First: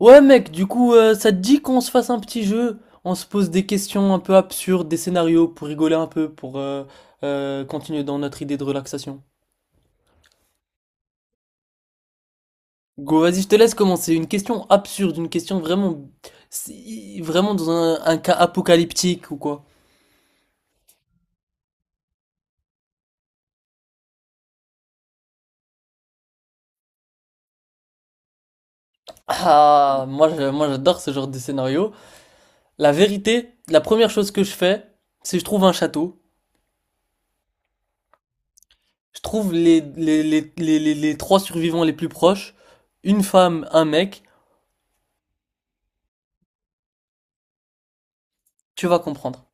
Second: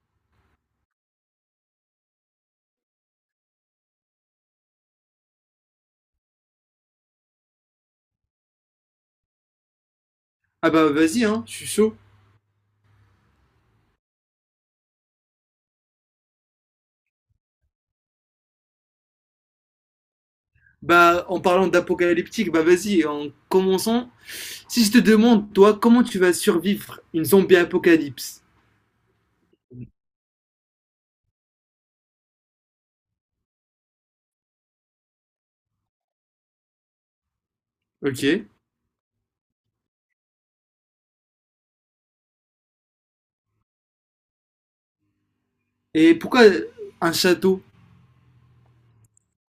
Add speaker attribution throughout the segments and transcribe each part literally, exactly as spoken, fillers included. Speaker 1: Ouais mec, du coup, euh, ça te dit qu'on se fasse un petit jeu? On se pose des questions un peu absurdes, des scénarios pour rigoler un peu, pour euh, euh, continuer dans notre idée de relaxation.
Speaker 2: Ah bah vas-y, hein, je suis chaud.
Speaker 1: Go, vas-y, je te laisse commencer. Une question absurde, une question vraiment, si- vraiment dans un, un cas apocalyptique ou quoi.
Speaker 2: Bah en parlant d'apocalyptique, bah vas-y, en commençant, si je te demande, toi, comment tu vas survivre une zombie apocalypse?
Speaker 1: Ah, moi, je- moi j'adore ce genre de scénario. La vérité, la première chose que je fais, c'est je trouve un château.
Speaker 2: Ok.
Speaker 1: Je trouve les, les, les, les, les les trois survivants les plus proches, une femme, un mec.
Speaker 2: Et pourquoi un château?
Speaker 1: Tu vas comprendre.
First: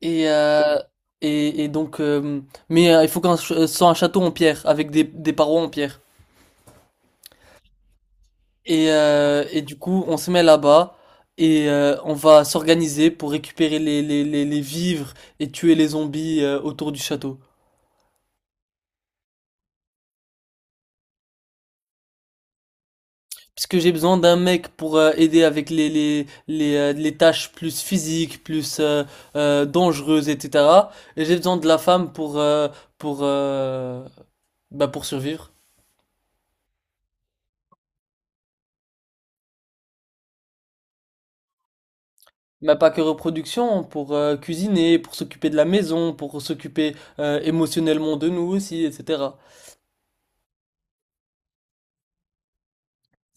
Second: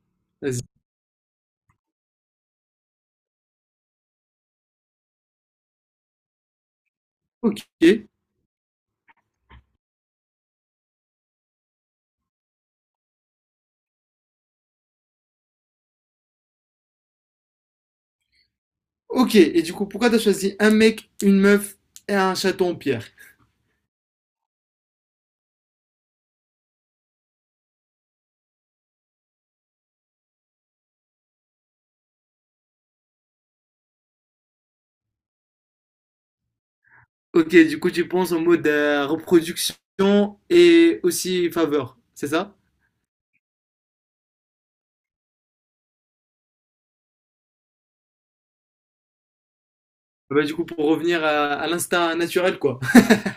Speaker 1: Et,
Speaker 2: Vas-y.
Speaker 1: euh, et, et donc, euh, mais euh, il faut qu'on ch- euh, soit un château en pierre, avec des, des parois en pierre.
Speaker 2: Ok.
Speaker 1: Et, euh, et du coup, on se met là-bas et euh, on va s'organiser pour récupérer les, les, les, les vivres et tuer les zombies euh, autour du château.
Speaker 2: Ok. Et du coup, pourquoi t'as choisi un mec, une meuf et un château en pierre?
Speaker 1: Parce que j'ai besoin d'un mec pour euh, aider avec les, les, les, euh, les tâches plus physiques, plus euh, euh, dangereuses, et cetera. Et j'ai besoin de la femme pour, euh, pour, euh, bah, pour survivre.
Speaker 2: Ok, du coup, tu penses en mode euh, reproduction et aussi faveur, c'est ça?
Speaker 1: Bah, pas que reproduction, pour euh, cuisiner, pour s'occuper de la maison, pour s'occuper euh, émotionnellement de nous aussi, et cetera.
Speaker 2: Bah du coup, pour revenir à, à l'instinct naturel, quoi.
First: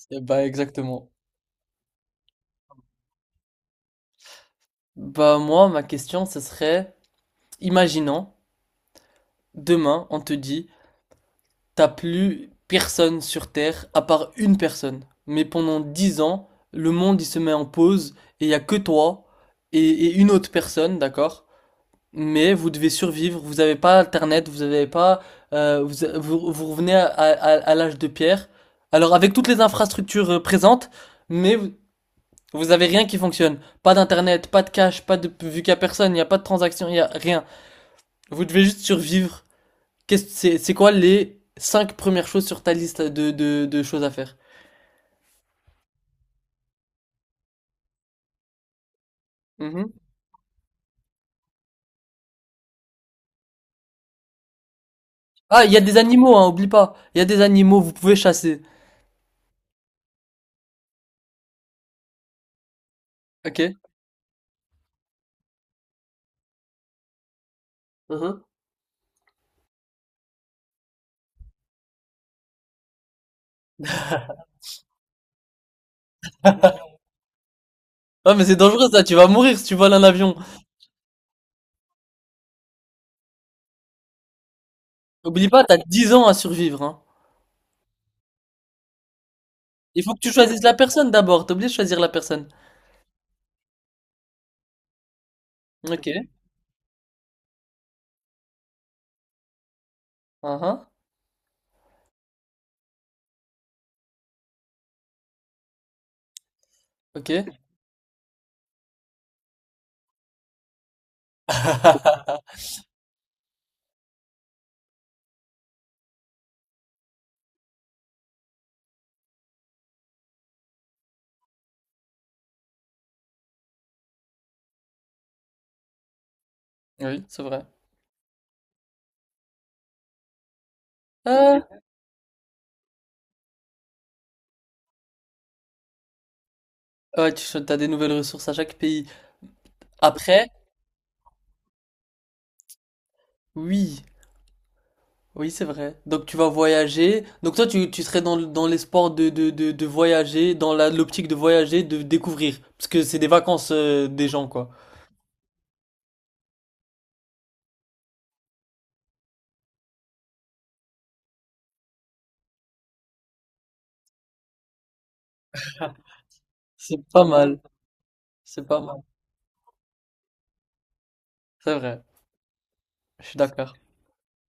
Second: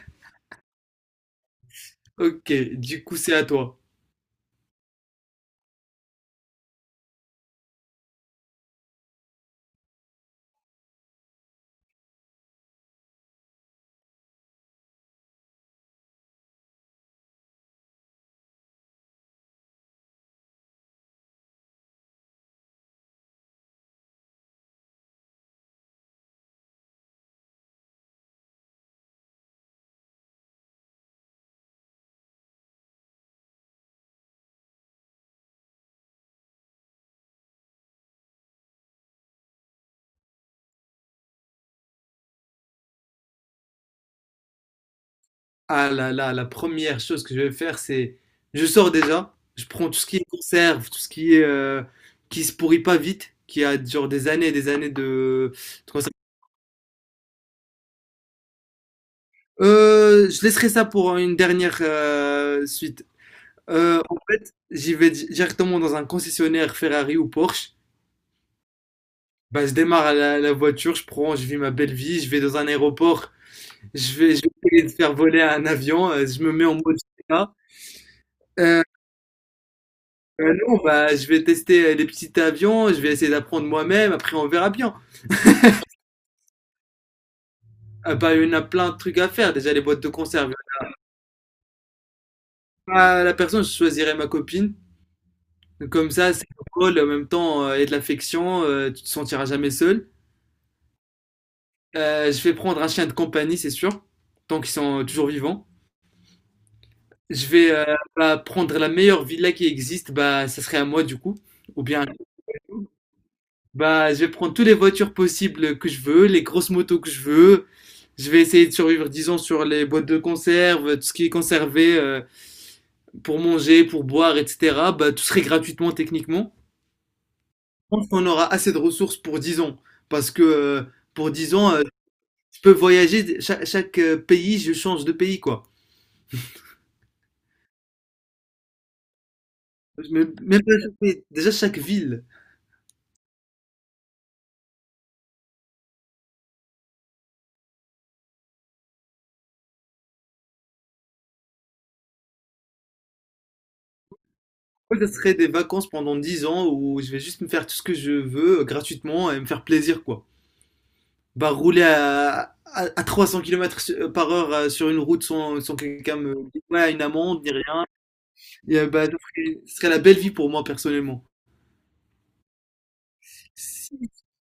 Speaker 1: Eh bah exactement.
Speaker 2: Ok, du coup, c'est à toi.
Speaker 1: Bah moi, ma question, ce serait, imaginons, demain, on te dit, t'as plus personne sur Terre à part une personne. Mais pendant dix ans, le monde, il se met en pause et il y a que toi et, et une autre personne, d'accord? Mais vous devez survivre, vous n'avez pas Internet, vous n'avez pas, euh, vous, vous, vous revenez à, à, à l'âge de pierre. Alors avec toutes les infrastructures euh, présentes, mais vous, vous avez rien qui fonctionne. Pas d'internet, pas de cash, pas de vu qu'il y a personne, il n'y a pas de transaction, il y a rien. Vous devez juste survivre. Qu'est-ce c'est c'est quoi les cinq premières choses sur ta liste de de, de choses à faire?
Speaker 2: Ah là là, la première chose que je vais faire, c'est je sors déjà, je prends
Speaker 1: Mhm.
Speaker 2: tout ce qui est conserve, tout ce qui est euh, qui se pourrit pas vite, qui a genre des années et des années de,
Speaker 1: Ah, il y a
Speaker 2: de
Speaker 1: des
Speaker 2: conserve.
Speaker 1: animaux, hein, oublie pas. Il y a des animaux, vous pouvez chasser.
Speaker 2: Euh, je laisserai ça pour une dernière euh, suite.
Speaker 1: Ok.
Speaker 2: Euh, en fait, j'y vais di- directement dans un concessionnaire Ferrari ou Porsche.
Speaker 1: Mhm.
Speaker 2: Bah, je démarre la, la voiture, je prends, je vis ma belle vie, je vais dans un aéroport, je vais, je vais essayer de faire voler un avion, euh, je me mets en mode G T A.
Speaker 1: Ah mais c'est dangereux ça, tu vas mourir si tu voles un avion.
Speaker 2: Euh, non, bah, je vais tester euh, les petits avions, je vais essayer d'apprendre moi-même, après on verra bien.
Speaker 1: N'oublie pas, t'as dix ans à survivre, hein.
Speaker 2: Ah, bah, il y en a plein de trucs à faire, déjà les boîtes
Speaker 1: Il
Speaker 2: de
Speaker 1: faut que tu
Speaker 2: conserve.
Speaker 1: choisisses la personne d'abord. T'es obligé de choisir la personne.
Speaker 2: Ah, la personne, je choisirais ma copine. Donc,
Speaker 1: Ok.
Speaker 2: Comme ça, c'est cool en même temps, euh, il y a de l'affection, euh, tu te sentiras jamais seul.
Speaker 1: Uhum.
Speaker 2: Euh, je vais prendre un chien de compagnie, c'est sûr, tant qu'ils sont euh, toujours vivants.
Speaker 1: Ok.
Speaker 2: Je vais euh, bah, prendre la meilleure villa qui existe, bah, ça serait à moi du coup. Ou bien, bah, je vais prendre toutes les voitures possibles que je veux, les grosses motos que je veux, Je vais essayer de survivre, disons, sur les boîtes de conserve, tout ce qui est conservé euh, pour manger, pour boire, et cetera. Bah, tout serait gratuitement techniquement.
Speaker 1: Oui, c'est vrai.
Speaker 2: Je pense qu'on aura assez de ressources pour dix ans. Parce que euh, pour dix
Speaker 1: Euh,
Speaker 2: ans, euh, je peux voyager, chaque, chaque, euh, pays, je change de pays, quoi.
Speaker 1: ouais, tu cho- t'as des nouvelles ressources à chaque pays.
Speaker 2: Je me-
Speaker 1: Après,
Speaker 2: Même pas chaque pays, déjà chaque ville.
Speaker 1: oui. Oui, c'est vrai. Donc tu vas voyager. Donc toi, tu, tu serais dans, le- dans l'espoir de, de, de, de voyager, dans la, l'optique de voyager, de découvrir. Parce que c'est des vacances euh, des gens, quoi.
Speaker 2: Moi, Ce serait des vacances pendant dix ans où je vais juste me faire tout ce que je veux euh, gratuitement et me faire plaisir, quoi. Bah, rouler à, à, à trois cents kilomètres par heure euh, sur une route sans, sans que quelqu'un me dise ouais, une
Speaker 1: C'est pas
Speaker 2: amende ni
Speaker 1: mal.
Speaker 2: rien,
Speaker 1: C'est pas
Speaker 2: et, euh,
Speaker 1: mal.
Speaker 2: bah, ce serait- ce serait la belle vie pour moi personnellement.
Speaker 1: C'est vrai. Je suis d'accord.
Speaker 2: Si,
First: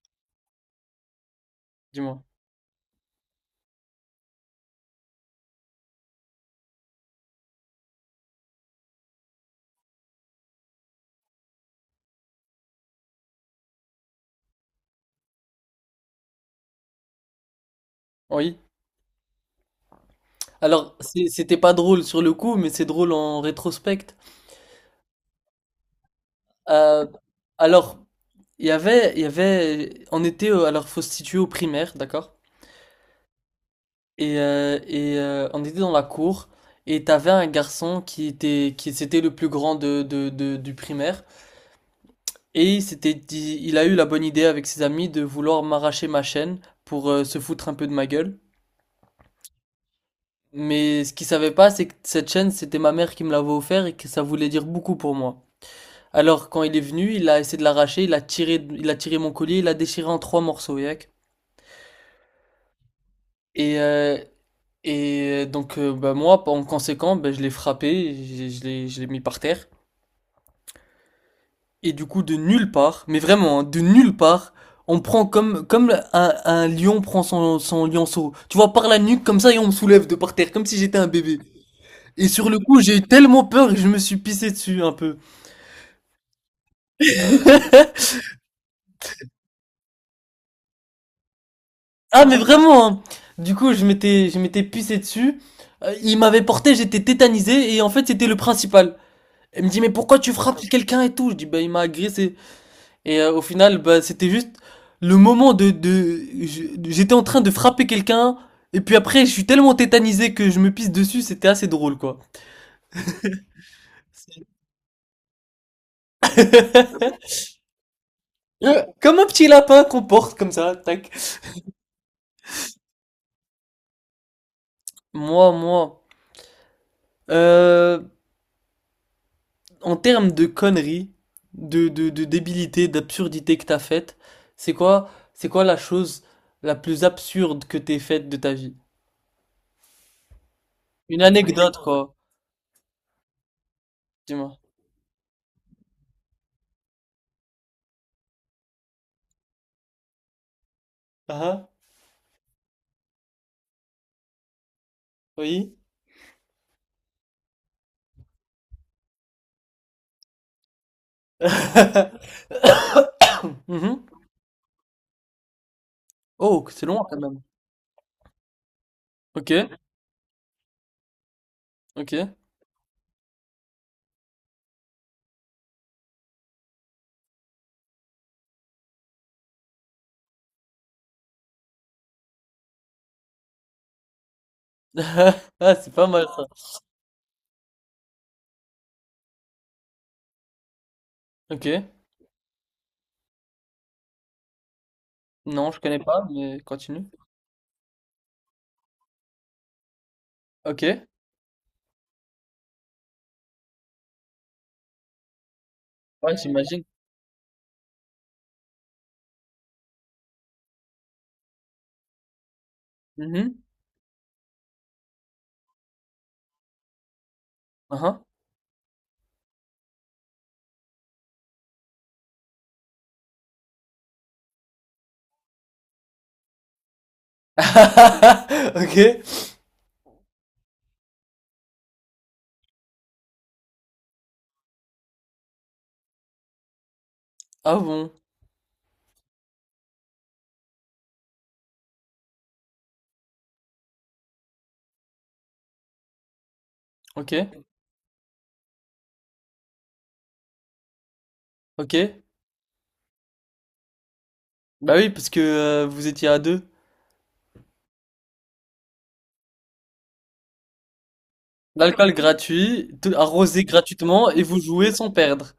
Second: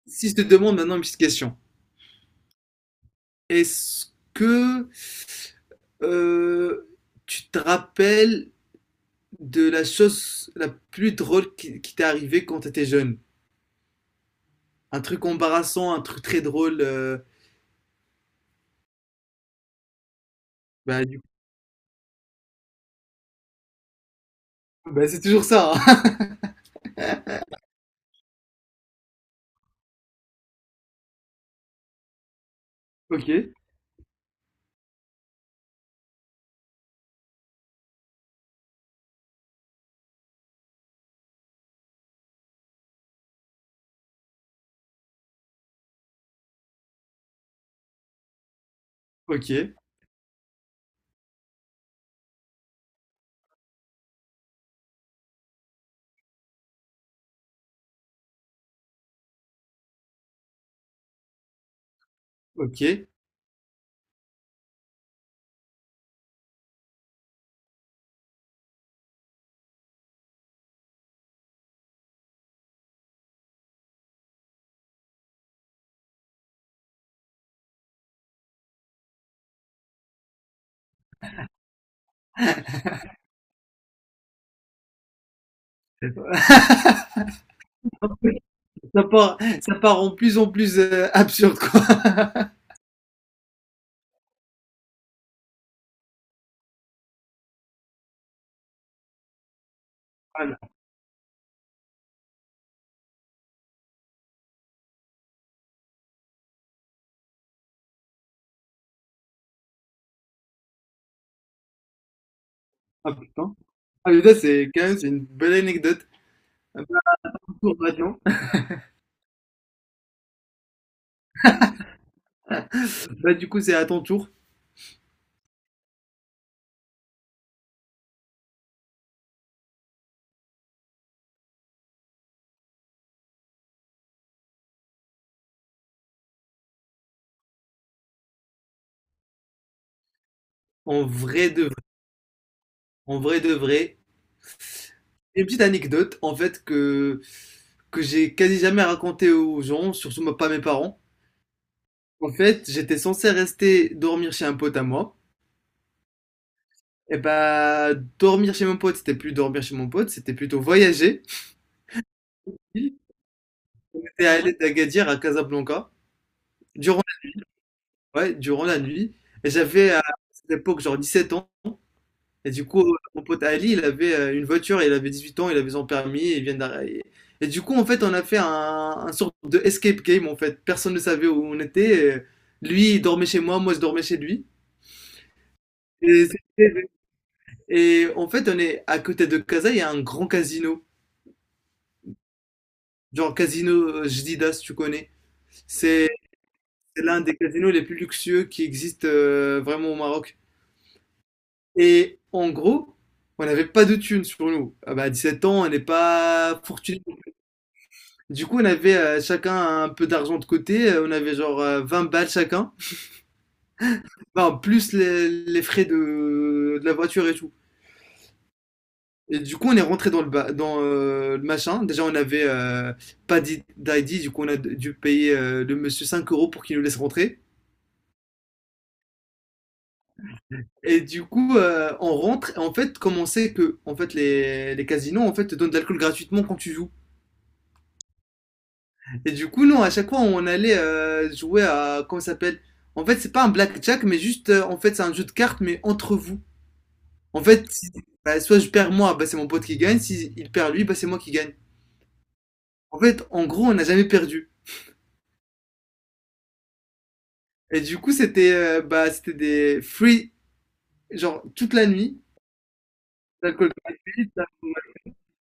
Speaker 2: si je te demande maintenant une petite question,
Speaker 1: Dis-moi.
Speaker 2: est-ce que euh, tu te rappelles de la chose la plus drôle qui, qui t'est arrivée quand t'étais jeune? Un truc embarrassant, un truc très drôle. Euh,
Speaker 1: Oui. Alors,
Speaker 2: bah, du coup,
Speaker 1: c'est- c'était pas drôle sur le coup, mais c'est drôle en rétrospect.
Speaker 2: bah, c'est toujours ça. hein.
Speaker 1: Euh, alors, il y avait, il y avait, on était, euh, alors faut se situer au primaire, d'accord?
Speaker 2: Ok,
Speaker 1: Et, euh, et euh, on était dans la cour et t'avais un garçon qui était, qui c'était le plus grand de, de, de- du primaire et il s'était dit, il a eu la bonne idée avec ses amis de vouloir m'arracher ma chaîne pour euh, se foutre un peu de ma gueule.
Speaker 2: ok,
Speaker 1: Mais ce qu'il savait pas, c'est que cette chaîne, c'était ma mère qui me l'avait offert et que ça voulait dire beaucoup pour moi. Alors quand il est venu, il a essayé de l'arracher, il a tiré, il a tiré mon collier, il l'a déchiré en trois morceaux, yak.
Speaker 2: ok.
Speaker 1: Et, euh, et euh, donc, euh, bah, moi, en conséquent, bah, je l'ai frappé, je, je l'ai, je l'ai mis par terre. Et du coup, de nulle part, mais vraiment, hein, de nulle part, on prend comme, comme un, un lion prend son, son lionceau. Tu vois, par la nuque, comme ça, et on me soulève de par terre, comme si j'étais un bébé. Et sur le coup, j'ai eu tellement peur que je me suis pissé dessus un peu.
Speaker 2: ça part, ça part en plus en plus euh, absurde, quoi.
Speaker 1: Ah, mais vraiment, hein. Du coup, je m'étais, je m'étais pissé dessus. Euh, il m'avait porté, j'étais tétanisé, et en fait, c'était le principal. Il me dit, mais pourquoi tu
Speaker 2: Voilà.
Speaker 1: frappes quelqu'un et tout? Je dis, bah, il m'a agressé. Et euh, au final, bah, c'était juste le moment de, de, je- j'étais en train de frapper quelqu'un, et puis après, je suis tellement tétanisé que je me pisse dessus, c'était assez drôle, quoi.
Speaker 2: Ah putain. Ah mais ça c'est quand même c'est une belle anecdote. Un peu un tour maintenant.
Speaker 1: Comme un petit lapin qu'on porte comme ça, tac.
Speaker 2: Bah, du coup, c'est à ton tour.
Speaker 1: Moi, moi, euh, En termes de conneries, de, de, de débilité, d'absurdité que t'as faite, c'est quoi, c'est quoi la chose la plus absurde que t'aies faite de ta vie?
Speaker 2: En
Speaker 1: Une
Speaker 2: vrai de vrai.
Speaker 1: anecdote, quoi.
Speaker 2: En vrai de vrai.
Speaker 1: Dis-moi.
Speaker 2: Une petite anecdote, en fait, que, que j'ai quasi jamais racontée aux gens, surtout moi- pas mes parents.
Speaker 1: Ah, ah,
Speaker 2: En fait, j'étais censé rester dormir chez un pote à moi.
Speaker 1: oui.
Speaker 2: Et bah, dormir chez mon pote, c'était plus dormir chez mon pote, c'était plutôt voyager. J'étais
Speaker 1: Mhm.
Speaker 2: allé d'Agadir à Casablanca.
Speaker 1: Oh, que c'est
Speaker 2: Durant
Speaker 1: long quand même.
Speaker 2: Ouais, durant la nuit. Et
Speaker 1: Ok,
Speaker 2: j'avais, euh, à cette époque, genre 17 ans.
Speaker 1: ok.
Speaker 2: Et du coup, euh, mon pote Ali, il avait euh, une voiture, il avait 18 ans, il avait son permis, et il vient d'arriver. Et du coup, en fait, on a fait un, un sorte de escape game, en fait. Personne ne savait où on était. euh, Lui, il dormait chez moi, moi, je dormais chez lui.
Speaker 1: Ah, c'est pas mal
Speaker 2: Et,
Speaker 1: ça.
Speaker 2: c'était- et en fait, on est à côté de Casa, il y a un grand casino.
Speaker 1: Ok.
Speaker 2: Genre Casino euh, Jdida, si tu connais.
Speaker 1: Non, je connais
Speaker 2: C'est
Speaker 1: pas, mais
Speaker 2: c'est
Speaker 1: continue.
Speaker 2: l'un des casinos les plus luxueux qui existent euh, vraiment au Maroc.
Speaker 1: Ok.
Speaker 2: Et en gros, on n'avait pas de thunes sur nous. Ah bah, à 17 ans, on n'est
Speaker 1: Ouais,
Speaker 2: pas
Speaker 1: j'imagine.
Speaker 2: fortuné. Du coup, on avait euh, chacun un peu d'argent de côté. Euh, On avait genre euh, 20 balles chacun.
Speaker 1: Mhm.
Speaker 2: Enfin, plus les, les frais de, de la voiture et tout.
Speaker 1: Aha.
Speaker 2: Et du coup, on est rentré dans le, ba- dans, euh, le machin. Déjà, on avait euh, pas d'i- d'I D. Du coup, on a dû payer euh, le monsieur cinq euros pour qu'il nous laisse rentrer.
Speaker 1: Ok.
Speaker 2: Et du coup, euh, on rentre. Et en fait, comme on sait que en fait, les, les casinos en fait, te donnent de l'alcool gratuitement quand tu joues.
Speaker 1: Ah bon.
Speaker 2: Et du coup, non, à chaque fois, on allait euh, jouer à. Comment ça s'appelle? En fait, c'est pas un blackjack, mais juste. euh, en fait, c'est un jeu de cartes, mais entre vous.
Speaker 1: Ok.
Speaker 2: En fait, si- bah, soit je perds moi, bah, c'est mon pote qui gagne. Si il perd lui, bah, c'est moi qui gagne.
Speaker 1: Ok.
Speaker 2: En fait, en gros, on n'a jamais perdu.
Speaker 1: Bah oui, parce que euh, vous étiez à deux.
Speaker 2: Et du coup, c'était euh, bah, c'était des free, genre toute la
Speaker 1: L'alcool
Speaker 2: nuit,
Speaker 1: gratuit, tout- arrosé
Speaker 2: d'alcool
Speaker 1: gratuitement
Speaker 2: gratuit.
Speaker 1: et vous jouez sans perdre.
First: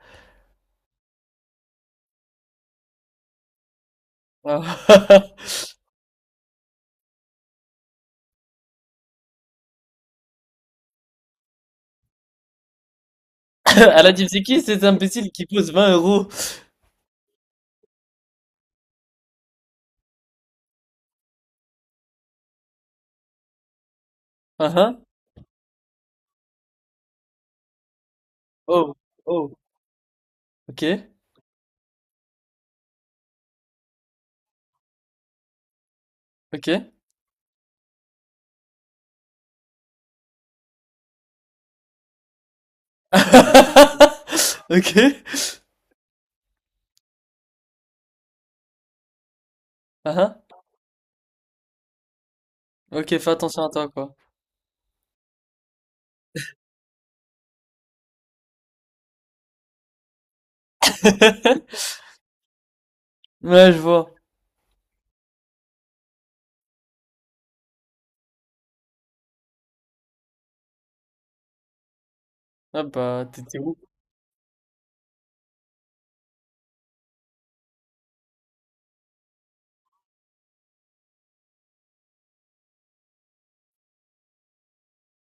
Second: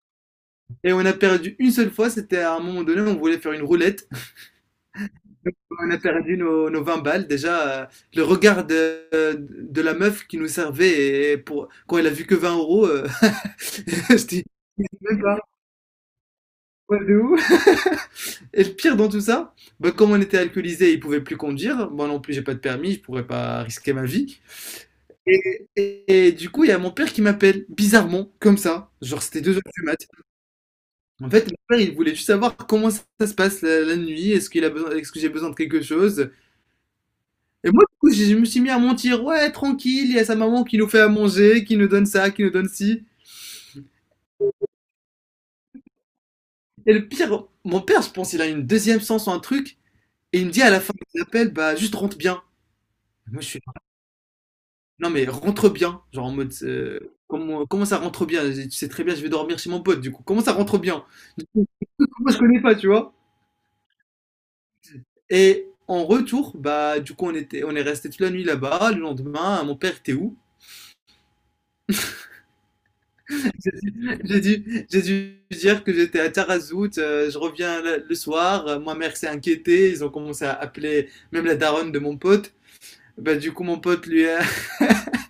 Speaker 2: Et on a perdu une seule fois, c'était à un moment donné, on voulait faire une roulette.
Speaker 1: Ah.
Speaker 2: On a perdu nos, nos 20 balles. Déjà, euh, le regard de, de la meuf qui nous servait et pour, quand elle a vu que vingt euros, euh,
Speaker 1: À la
Speaker 2: je
Speaker 1: team, c'est
Speaker 2: dis,
Speaker 1: qui cet
Speaker 2: même
Speaker 1: imbécile
Speaker 2: pas.
Speaker 1: qui pose vingt euros?
Speaker 2: Ouais, de où? Et le pire dans tout ça, bah, comme on était alcoolisé, il pouvait plus conduire. Moi non plus, j'ai pas de permis, je pourrais pas risquer ma vie.
Speaker 1: Aha.
Speaker 2: Et, et- et du coup, il y a mon père qui m'appelle, bizarrement, comme ça.
Speaker 1: Oh,
Speaker 2: Genre, c'était
Speaker 1: oh.
Speaker 2: deux heures du mat.
Speaker 1: Ok,
Speaker 2: En fait, mon père, il voulait juste savoir comment ça se passe la, la nuit. Est-ce qu'il a besoin, est-ce que j'ai besoin de quelque chose?
Speaker 1: ok.
Speaker 2: Et moi, du coup, je je me suis mis à mentir. Ouais, tranquille, il y a sa maman qui nous fait à manger, qui nous donne ça, qui nous donne ci.
Speaker 1: Ok.
Speaker 2: Et le pire, mon père, je pense, il a une deuxième sens ou un truc.
Speaker 1: Aha.
Speaker 2: Et il me dit à la fin de l'appel, bah, juste rentre bien.
Speaker 1: Ok, fais
Speaker 2: Moi, je suis
Speaker 1: attention à
Speaker 2: là,
Speaker 1: toi, quoi.
Speaker 2: non, mais rentre bien. Genre en mode, euh, comment, comment ça rentre bien? Tu sais très bien, je vais dormir chez mon pote, du coup. Comment ça rentre bien? Du coup, Moi, je connais pas, tu vois.
Speaker 1: Ouais, je vois.
Speaker 2: Et en retour, bah, du coup, on était, on est resté toute la nuit là-bas. Le lendemain, mon père était où?
Speaker 1: Ah bah, t'étais où?
Speaker 2: J'ai dû, j'ai dû dire que j'étais à Tarazout, euh, je reviens le, le soir, euh, ma mère s'est inquiétée, ils ont commencé à appeler même la daronne de mon pote. Bah, du coup, mon pote, lui, a-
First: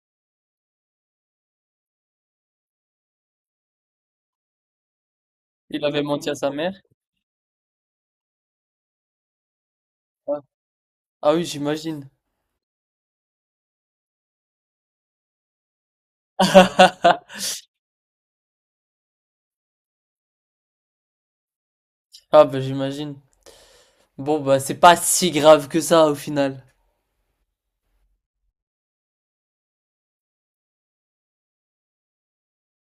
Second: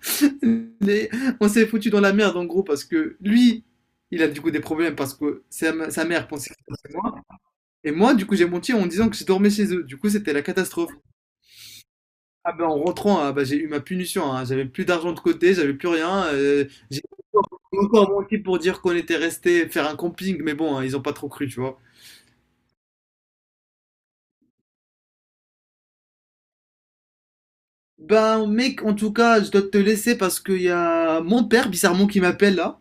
Speaker 2: les- on s'est foutu dans la merde en gros parce que lui, il a du coup des problèmes parce que sa,
Speaker 1: Il
Speaker 2: m-
Speaker 1: avait
Speaker 2: sa mère
Speaker 1: menti à
Speaker 2: pensait
Speaker 1: sa
Speaker 2: que
Speaker 1: mère?
Speaker 2: c'était moi. Et moi, du coup, j'ai menti en disant que je dormais chez eux. Du coup, c'était
Speaker 1: Ah,
Speaker 2: la catastrophe.
Speaker 1: Ah oui, j'imagine.
Speaker 2: Ah ben, en rentrant, ah, bah, j'ai eu ma punition. hein. J'avais plus d'argent de côté, j'avais plus rien. euh, j'ai encore j'ai encore menti pour dire qu'on était resté faire un camping, mais bon, hein, ils ont pas trop cru, tu vois.
Speaker 1: Ah bah, j'imagine. Bon bah, c'est pas si grave que ça, au final.
Speaker 2: Ben mec, en tout cas, je dois te laisser parce qu'il y a mon père bizarrement qui m'appelle là.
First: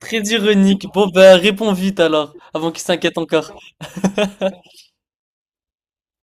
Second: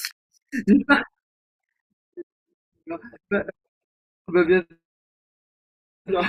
Speaker 1: Très ironique. Bon bah, réponds vite alors, avant qu'il s'inquiète
Speaker 2: Bah,
Speaker 1: encore.
Speaker 2: bah, bien sûr.